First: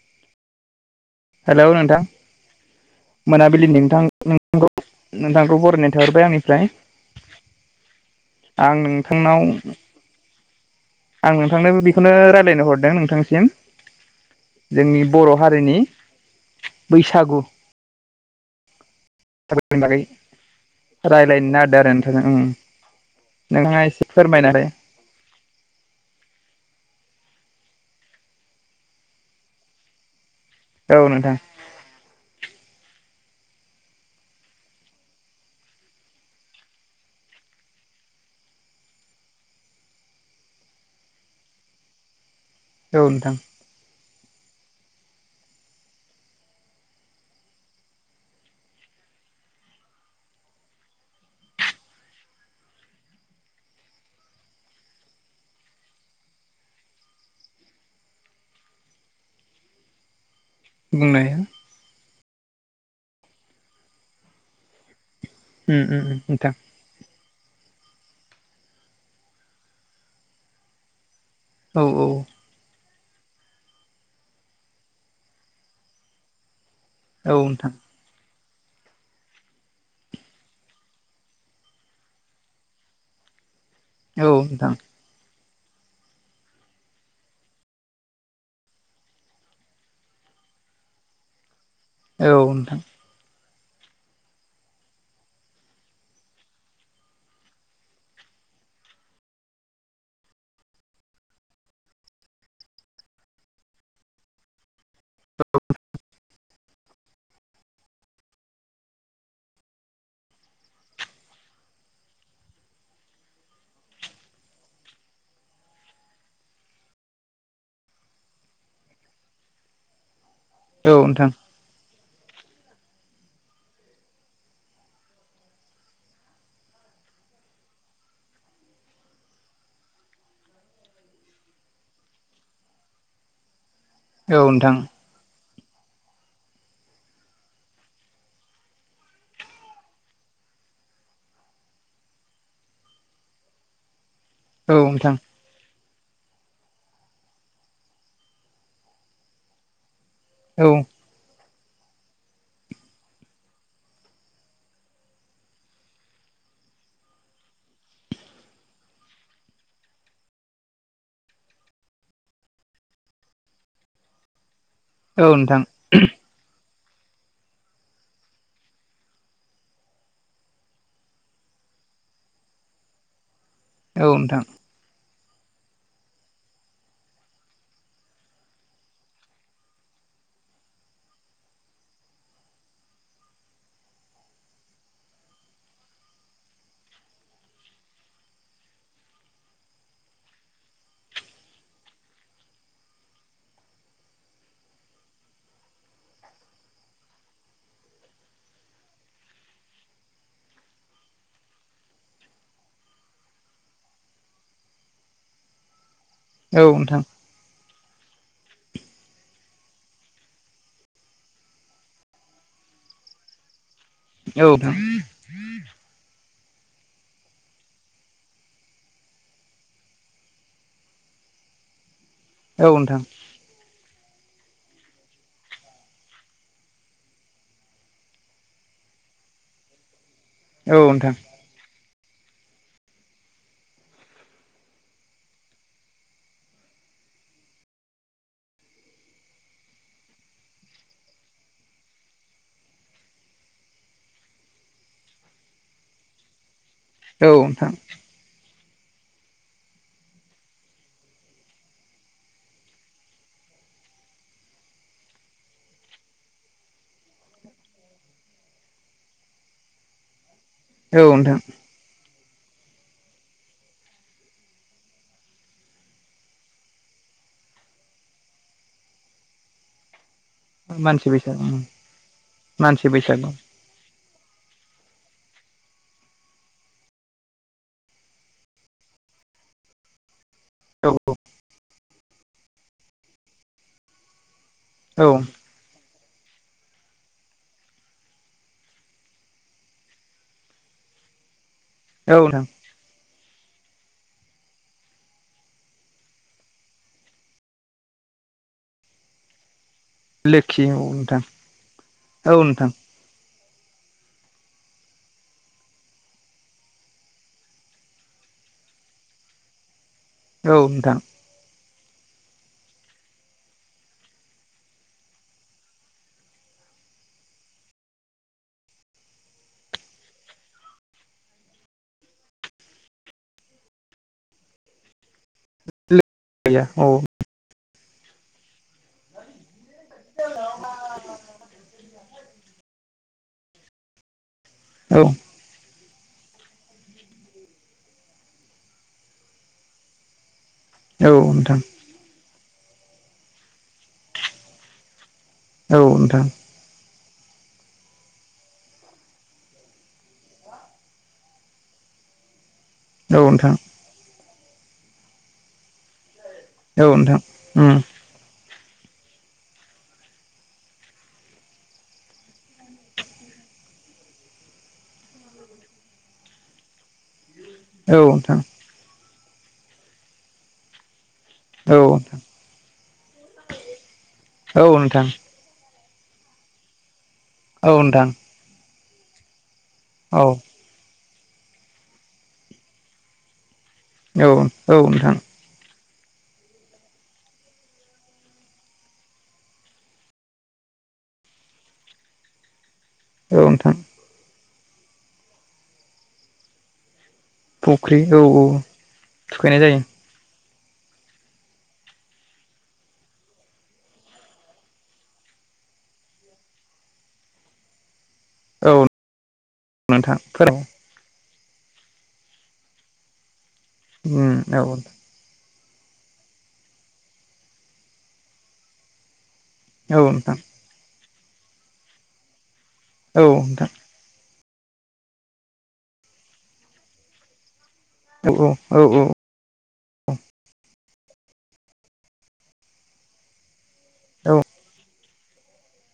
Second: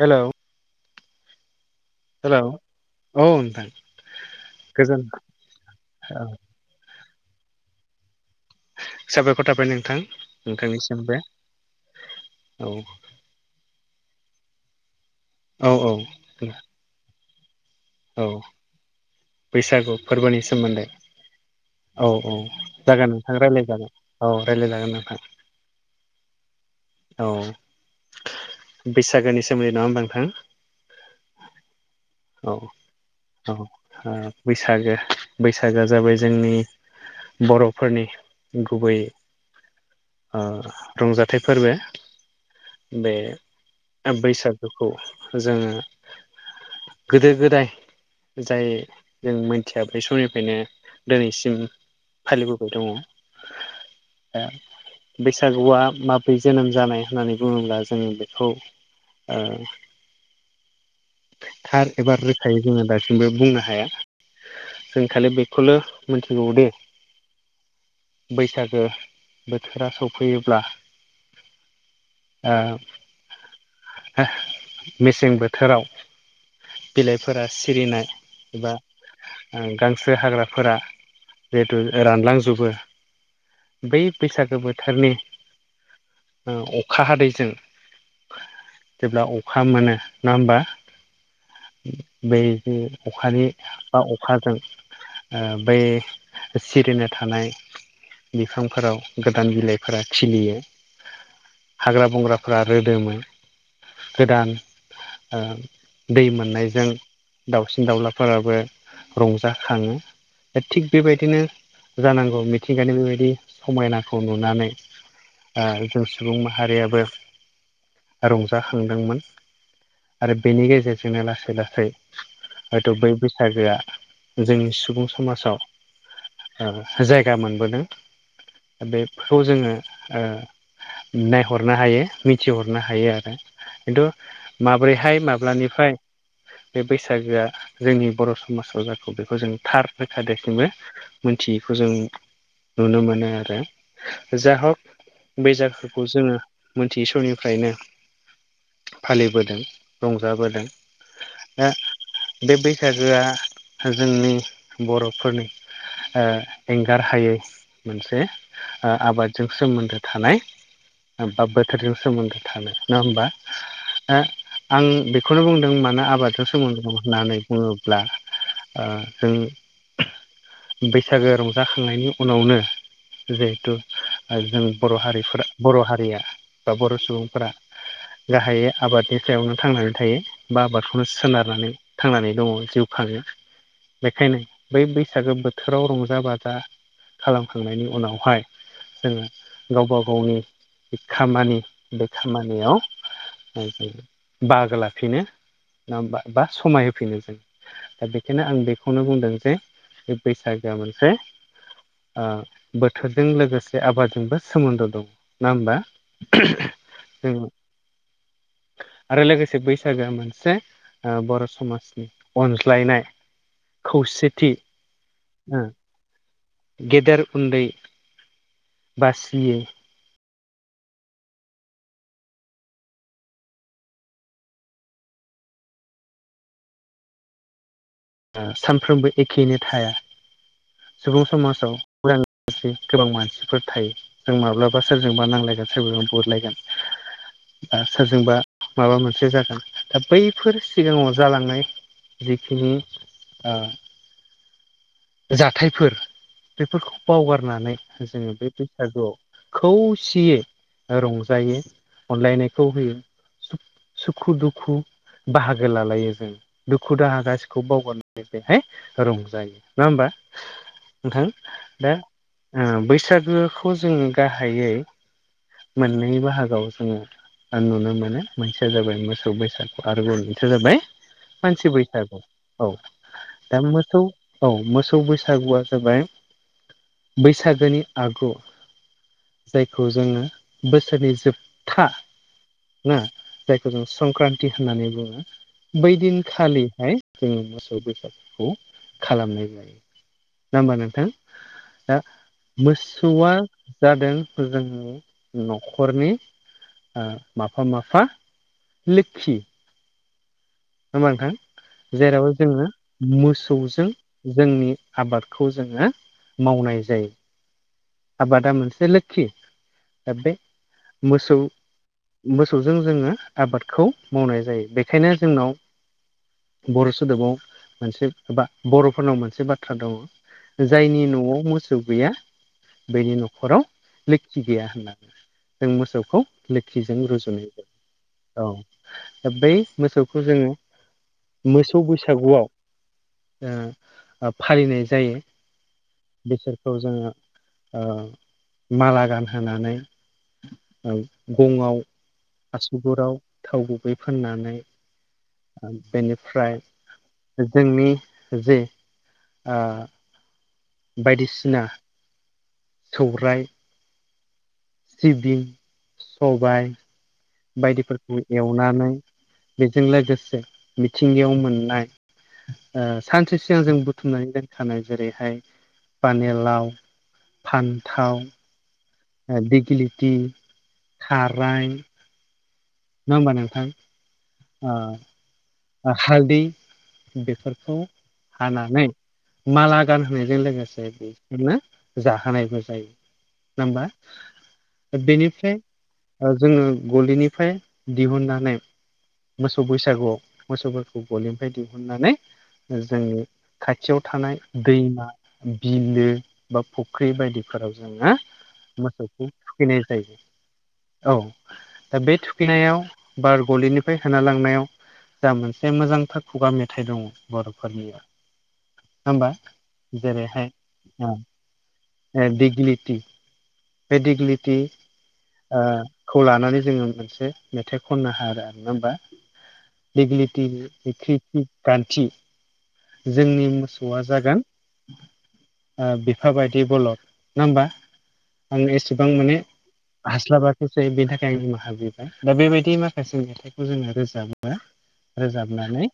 हेल' हेल नोंथां हेल' मोनाबिलिनि नोंथां गोजोन नोंथांखौ बररायनाय औ थाहरबाय आंनिफ्राय आं नोंथांनाव नोंथांनिसिम आं नोंथांनो बेखौनो रायज्लायनो हरदों नोंथांसिम जोंनि बर' औ हारिनि औ बैसागु औ बैसागुनि बैसागु बागै फोरबोनि सोमोन्दै रायज्लायनो नागिरदों आरो औ नोंथां औ ओं जागोन नोंथां नोंथाङा रायलायजागोन एसे औ फोरमायनालाय [inaudible] रायलायजागोन नोंथां औ बैसागोनि सोमोन्दै नङा होनबा नोंथां, औ नोंथां, औ औ बैसागो बैसागोआ जाबाय जोंनि, बर'फोरनि गुबै, ओ रंजाथाइ फोरबो औ बे नोंथां बैसागोखौ जोङो गोदो-गोदाय जाय जों मोनथिया बै समनिफ्रायनो दिनैसिम फालिबो दं ओ बैसागुआ माब्रै जोनोम जानाय होननानै बुङोब्ला जों बेखौ, [unintelligible] बुंनाया थार एबा रोखाय जोङो दासिमबो बुंनो हाया जों खालि बे खोल ओम मिथिगौ नोंथां दे, बैसागो बोथोरा सफैयोब्ला, औ औ। [unintelligible] मेसें बोथोराव औ फोरा नोंथां सिरिनाय एबा, गांसो हाग्राफोरा जिहेथु रानलांजोबो, बै औ नोंथां औ बैसागो नोंथां बोथोरनि अखा हादैजों, जेब्ला अखा मोनो ना ओमबा औ बै नोंथां औ अखानि बा अखाजों बै सिरिनो थानाय, बिफांफोराव गोदान बिलाइफोरा खिलियो, हाग्रा बंग्राफोरा रोदोमोन गोदान, दै मोननायजों, दाउसिन दाउलाफोराबो रंजाखाङो। दा थिग बेबायदिनो जानांगौ मिथिंगानि बेबायदि समायनाखौ नुनानै, जों सुबुं माहारियाबो, रंजाखांदोंमोन आरो बेनि नोंथां गेजेरजोंनो लासै लासै, हैथ' बै बैसागोआ जोंनि सुबुं समाजाव, जायगा मोनबोदों बेखौ जोङो ओ नायहरनो हायो मिथिहरनो हायो आरो खिन्थु औ नोंथां औ नोंथां औ माब्रैहाय माब्लानिफ्राय, बे बैसागोआ जोंनि बर' समाजाव जाखो बेखौ जों थार रोखा देसिमबो, मोनथियैखौ जों नुनो मोनो आरो जा नोंथां औ नोंथां औ नोंथां हग बेै जाखोखौ जोङो मोनथियि समनिफ्रायनो फालिबोदों। औ रंजाबोदों, नोंथां दा बे बैसागोआ जोंनि बर'फोरनि, ओ एंगार हायै मोनसे, ओ आबादजों सोमोन्दो थानाय, बा बोथोरजों सोमोन्दो थानो नङा होमबा, आं बेखौनो बुंदों मानो आबाद, सोमोन्दो होननानै बुङोब्ला ओ जों, बैसागो रंजाखांनायनि उनावनो जिहेथु जों, बर' हारिफोरा बर' हारिया बा बर' सुबुंफोरा, गाहायै आबादनि सायावनो थांनानै थायो बा आबादखौनो सोनारनानै थांनानै दङ जिउ खाङो। बेखायनो बै बैसागो बोथोराव रंजा बाजा। खालामखांनायनि उनावहाय। जोङो गावबा गावनि खामानि बे खामानियाव, बाहागो लाफिनो ना बा समाय होफिनो जों दा बेखायनो आं बेखौनो बुंदों जे बे बैसागोआ मोनसे बोथोरजों लोगोसे आबादजोंबो सोमोन्दो दंङ नङा होमबा। ज आरो लोगोसे बैसागो मोनसे बर' समाजनि अनज्लायनाय खौसेथि औ गेदेर उन्दै बासियै औ नोंथां। सानफ्रोमबो एखेयनो थाया नोंथां सुबुं समाजाव लोगोसे गोबां मानसिफोर थायो। जों माब्लाबा सोरजोंबा नांलायगोन सोरजों बुरलायगोन सोरजोंबा माबा मोनसे जागोन दा बैफोर सिगांङाव जालांनाय। जिखिनि ओ जाथायफोर बेफोरखौ औ नोंथां बावगारनानै जोंङो बे बैसागुआव खौसेयै रंजायो। अनलायनायखौ होयो सुखु दुखु बाहागो लालायो जों दुखु दाहा गासिखौबो बावगारनानै बेहाय रंजायो। नङा होमबा नोंथां? दा बैसागोखौ जोंङो गाहायै मोननै बाहागआव जोंङो नुनो मोनो मोनसेया जाबाय मोसौव बैसाद आरोबाव मोनसे जाबाय मानसि बैसागु मानसि बैसागु औ मानसि बैसागु दा मोसौ औ मोसौ बैसागुआ जाबाय बैसागोनि आगु जायखौ जोंङो औ बोसोरनि जोबथा ना जायखौ जों संक्रान्ति होननानै औ बुंङो बै दिनखालिहाय जोंङो मोसौव बैसागुखौ खालामनाय जायो नंङा होमबा नोंथां दा औ नोंथां मोसौआ जादों जोंनि न'खरनि माफा माफा लोखि। लेखि नंङा होनबा नोंथां? जेराव जोङो मोसौजों जोंनि आबादखौ जोंङो मावनाय जायो। आबादा मोनसे लोखि दा बे औ नोंथां। मोसौव मोसौवजों जोंङो आबादखौ मावनाय जायो बेखायनो जोंनाव बर' सोदोबाव मोनसे बा बर'फोरनाव मोनसे बाथ्रा दंङ। जायनि न'आव मोसौव गैया बनि न'खराव लोखि गैया होननानै जों मोसौवखौ गैया औ लोखिजों रुजुयो औ दा बै मोसौवखौ जोंङो मोसौव बैसागुआव फालिनाय औ जायो बिसोरखौ जोंङो माला गानहोनानै औ नोंथां गंआव आसुगुराव थाव गुबै फाननानै औ नोंथां बेनिफ्राय जोंनि जे बायदिसिना औ सौराइ नोंथां। सिबिं सबाय औ नोंथां उम बायदि एवनानै बेजों लोगोसे मिथिंगायाव मोननाय सानसे सिगां जों बुथुमनानै दोनखानाय जेरैहाय पानिलाव औ नोंथां औ नोंथां फान्थाव बिगलिथि औ नोंथां औ नोंथां खाराय औ नङ ह होनोमब नोंथां? औ ओ नोंथां। हालदै बेफोरखौ हानानै माला गानहोनायजों लोगोसे बेसोरनो जाहोनायबो जायो नङा होमबा नोंथां बेनिफ्राय जोङो गलिनिफ्राय दिहुननानै मोसौ बैसागुआव मोसौफोरखौ गलिनिफ्राय दिहुननानै जोंनि औ नोंथां खाथियाव थानाय दैमा बिलो बा फख्रि बायदि फोराव फुख्रि जोङो औ औ मोसौखौ थुखैनाय जायो। औ दा बे थुखैनायाव बार गलिनिफ्राय होना लांनायाव जा मोनसे मोजांथार खुगा मेथाइ दङ बर'फोरनिया औ होमबा नोंथां जेरैहाय फोराव बे दिगलिलिथि बे उम दिगलिलिथि औ खौ लानानै जोङो मोनसे मेथाइ खननो हादों नङा होमबा? औ नोंथां दिगलिटि ख्रि ख्रि गान्थि औ जोंनि नोंथां मुस सौवा जागोन बिफा बायदि बलद नङा होमबा? औ औ आंने औ एसेबां माने हास्लाबाखैसै बेनि थाखाय आं निमाहा बिबाय दा बेबायदि माखासे मेथाइखौ जोङो औ रोजाबो। रोजाबनानै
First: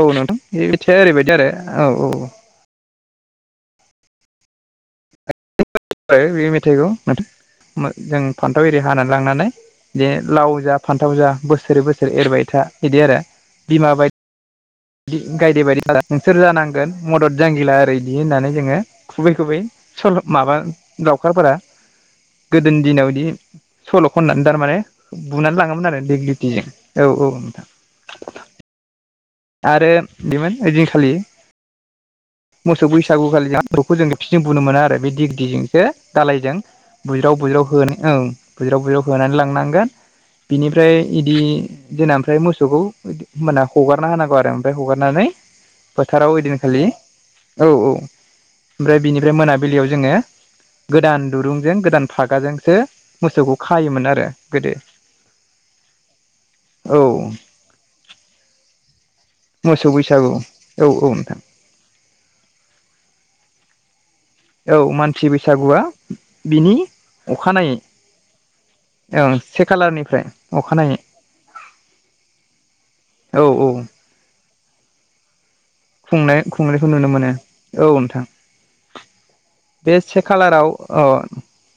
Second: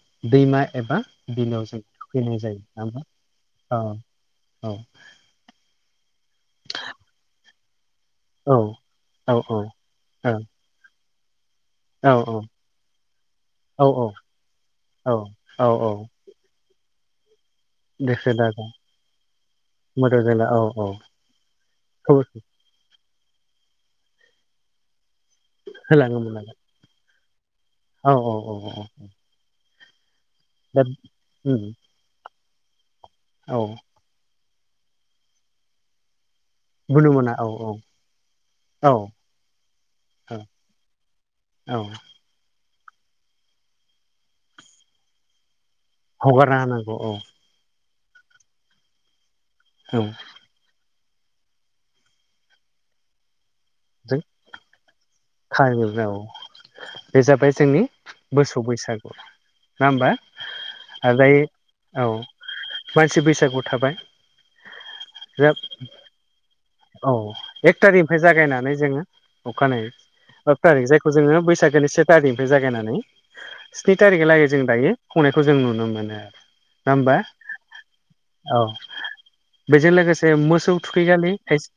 औ नोंथां दैमा बे मिथिया एबा ओरैबायदि बिलोआव जों बिलोयाव जों आरो औ थुखैनाय जायो नङा होमबा। औ औ बे मेथाइखौ माथो जों औ फान्थाव एरि हानानै औ लांनानै औ जे लाव जा फानथाव जा बोसोरै औ बोसोर एरबाय था इदि आरो बिमा औ बाय औ गायदे औ बायदि औ नोंसोर जानांगोन मदद जांगिला। ओ बिदि दोखो होननानै दाजा जोङो खुबै खुबै मोदो सल' जोला औ माबा औ लावखारफोरा खौ गोदोनि दिनाव बिदि सल' खननानै थारमाने बुनानै लाङोमोन आरो होलाङोमोन दगलिटिजों। औ औ नोंथां। औ औ औ औ आरो बेमोन दा ओइदिनखालि उम मोसौ औ बैसागुखालि [unintelligible] बिजों बुनो मोनो आरो बे दिगदिजोंसो दालायजों बुनो मोना बुज्राव औ बुज्राव औ होना ओं बुज्राव औ बुज्राव होनानै लांनांगोन। औ बिनिफ्राय इदि औ जोनाम ओमफ्राय मोसौखौ होमबाना हगारना होनांगौ आरो ओमफ्राय हगारनानै फोथाराव हगारना ओइदिनखालि होनांगौ औ औ ओमफ्राय बिनिफ्राय मोनाबिलियाव औ जोङो गोदान दुरुंजों गोदान फागाजोंसो मोसौखौ खायोमोन आरो गोदो। खायोमोन औ औ बे जाबाय जोंनि मोसौ बैसागु। नङा मोसौ होमबा बैसागु औ औ आरै नोंथां औ मानसि बैसागुआव थाबाय। औ मानसि ग्रोब बैसागुआ बिनि औ अखानायै एक थारिखनिफ्राय जागायना आमफाय जोङो ओं से अखानायै खालारनिफ्राय थारिख अखानायै जायखौ जोङो बैसागोनि से थारिखनिफ्राय जागायनानै औ औ स्नि एक थारिख लागै जों दायो खंनायखौ जों नुनो मोनो। मोनो खुंनाय खुंनायखौ नङा नुनो होमबा मोनो औ नोंथां औ। बेजों बे से लोगोसे खालाराव मोसौ औ थुखैखालि खायसे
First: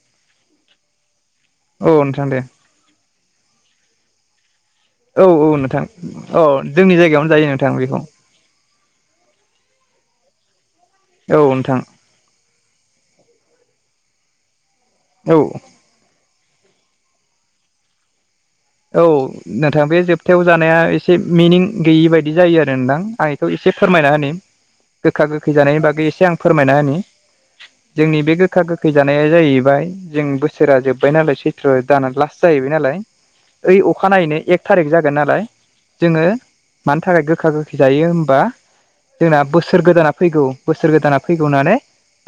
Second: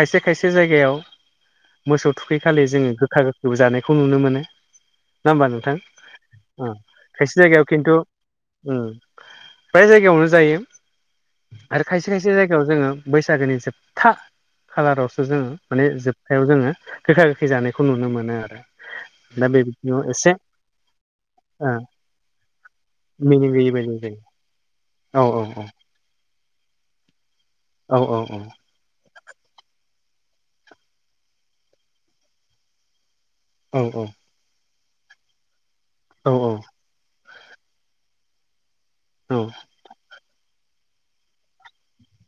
खायसे खायसे जायगायाव औ मोसौ नोंथां दे थुखै खालि जोङो गोखा गोखै जानायखौ नुनो मोनो। औ नङा औ होमबा नोंथां औ जोंनि जायगायावनो जायो नोंथां बेखौ। उम बे जायगायावनो जायो औ नोंथां आरो खायसे खायसे खायसे जायगायाव जोङो बैसागोनि जोबथा खालारावसो औ जोङो माने जोबथायाव जोङो गोखा गोखै जानायखौ नुनो मोनो आरो। औ दा नोंथां बे बिथिङाव एसे जोबथायाव जानाया एसे मिनिं ओ गैयि बायदि जायो आरो नोंथां आं बेखौ मिनिं गैयि एसे बायदि फोरमायना जायो होनो। गोखा औ गोखै औ जानायनि बागै एसे आं फोरमायना होनि औ औ जोंनि बे औ गोखा गोख फैजानाया जाहैबाय जों बोसोरा जोब्बाय नालाय सैथ्र' जाना लास्ट जाहैबाय नालाय ओइ औ औ अखानायैनो एक थारिख जागोन नालाय जोंङो औ मानि थाखाय गोखा गोखै जायो हबा जोंना बोसोर गोदाना फैगौ बोसोर गोदाना फैगौ होननानै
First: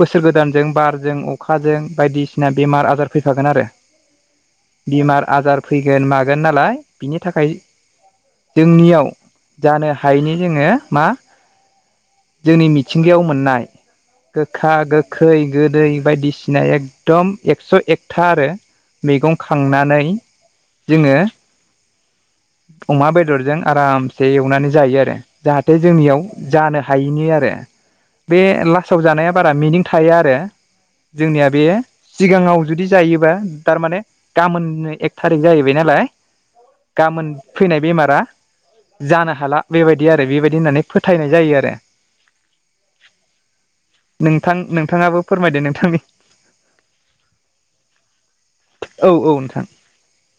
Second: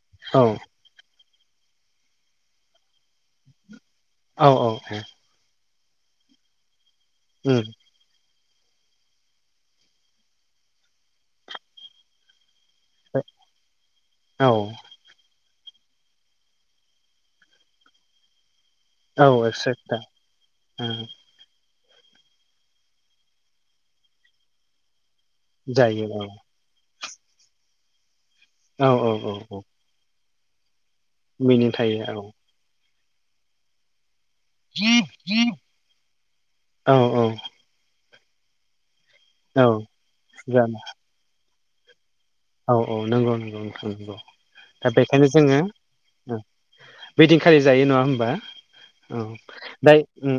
बोसोर औ गोदानजों बारजों अखाजों बायदिसिना बेमार आजार फैखागोन आरो औ औ बेमार आजार फैगोन मा गोन नालाय बिनि थाखाय जोंनियाव जानो हायैनि जोंङो मा जोंनि थिंगायाव मोननाय गोखा उम गो खै गोदै बायदिसिना एकदम एकस' एकथा आरो औ मैगं एकस' एकथा खांनानै ओ जोंङो। अमा बेदरजों आरामसे एवनानै जायो आरो जाहाथे जायो जोंनियाव औ जानो थायैनि आरो बे औ लासाव औ औ जानाया बारा औ मिनिं थाया आरो जोंनिया बे मिनिं थायो औ सिगाङाव जुदि जायोबा तारमाने गाबोन एक थारिक जाहैबाय नालाय औ औ गाबोन फैनाय बेमारा जानो हाला औ बेबायदि आरो बेबायदि जानो होननानै फोथायनाय जायो आरो औ औ नंगौ नंगौ नोंथांंगौ नोंथां दा नोंथाङाबो बेखायनो फोरमायदो नोंथांनि जोंङो। बैदिनखालि जायो नङा हबा औ जाय उम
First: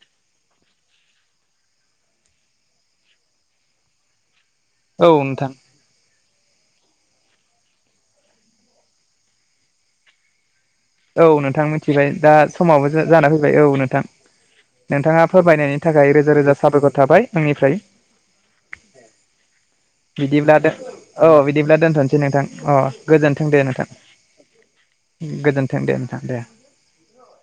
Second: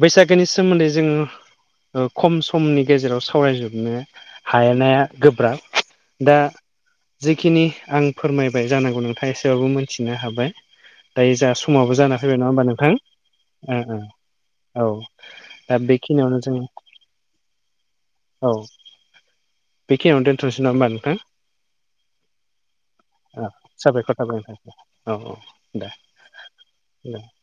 बैसागोनि सोमोन्दै जोङो खम समनि गेजेराव सावरायजोबनो हायनाया औ नोंथां गोब्राब दा जिखिनि आं फोरमायबाय जानांगौ नोंथाङा एसेबाबबो मिथिनो हाबाय औ दायो जा नोंथां समाबो मिथिबाय जाना दा फैबाय नंङा होमबा समावबो जाना फैबाय औ नोंथां ओ नोंथां औ नोंथाङा फोरमायनायनि दा थाखाय रोजा बेखिनियावनो जों रोजा साबायखर थाबाय आंनिफ्राय औ बेखिनियावनो बिदिब्ला दोनथ'नोसै नङा दोन होमबा नोंथां औ बिदिब्ला दोनथ'नोसै नोंथां अ गोजोनथों ओ दे नोंथां साबायखर थाबाय नोंथां औ उम गोजो दे नोंथां दे नोंथां दे [unintelligible]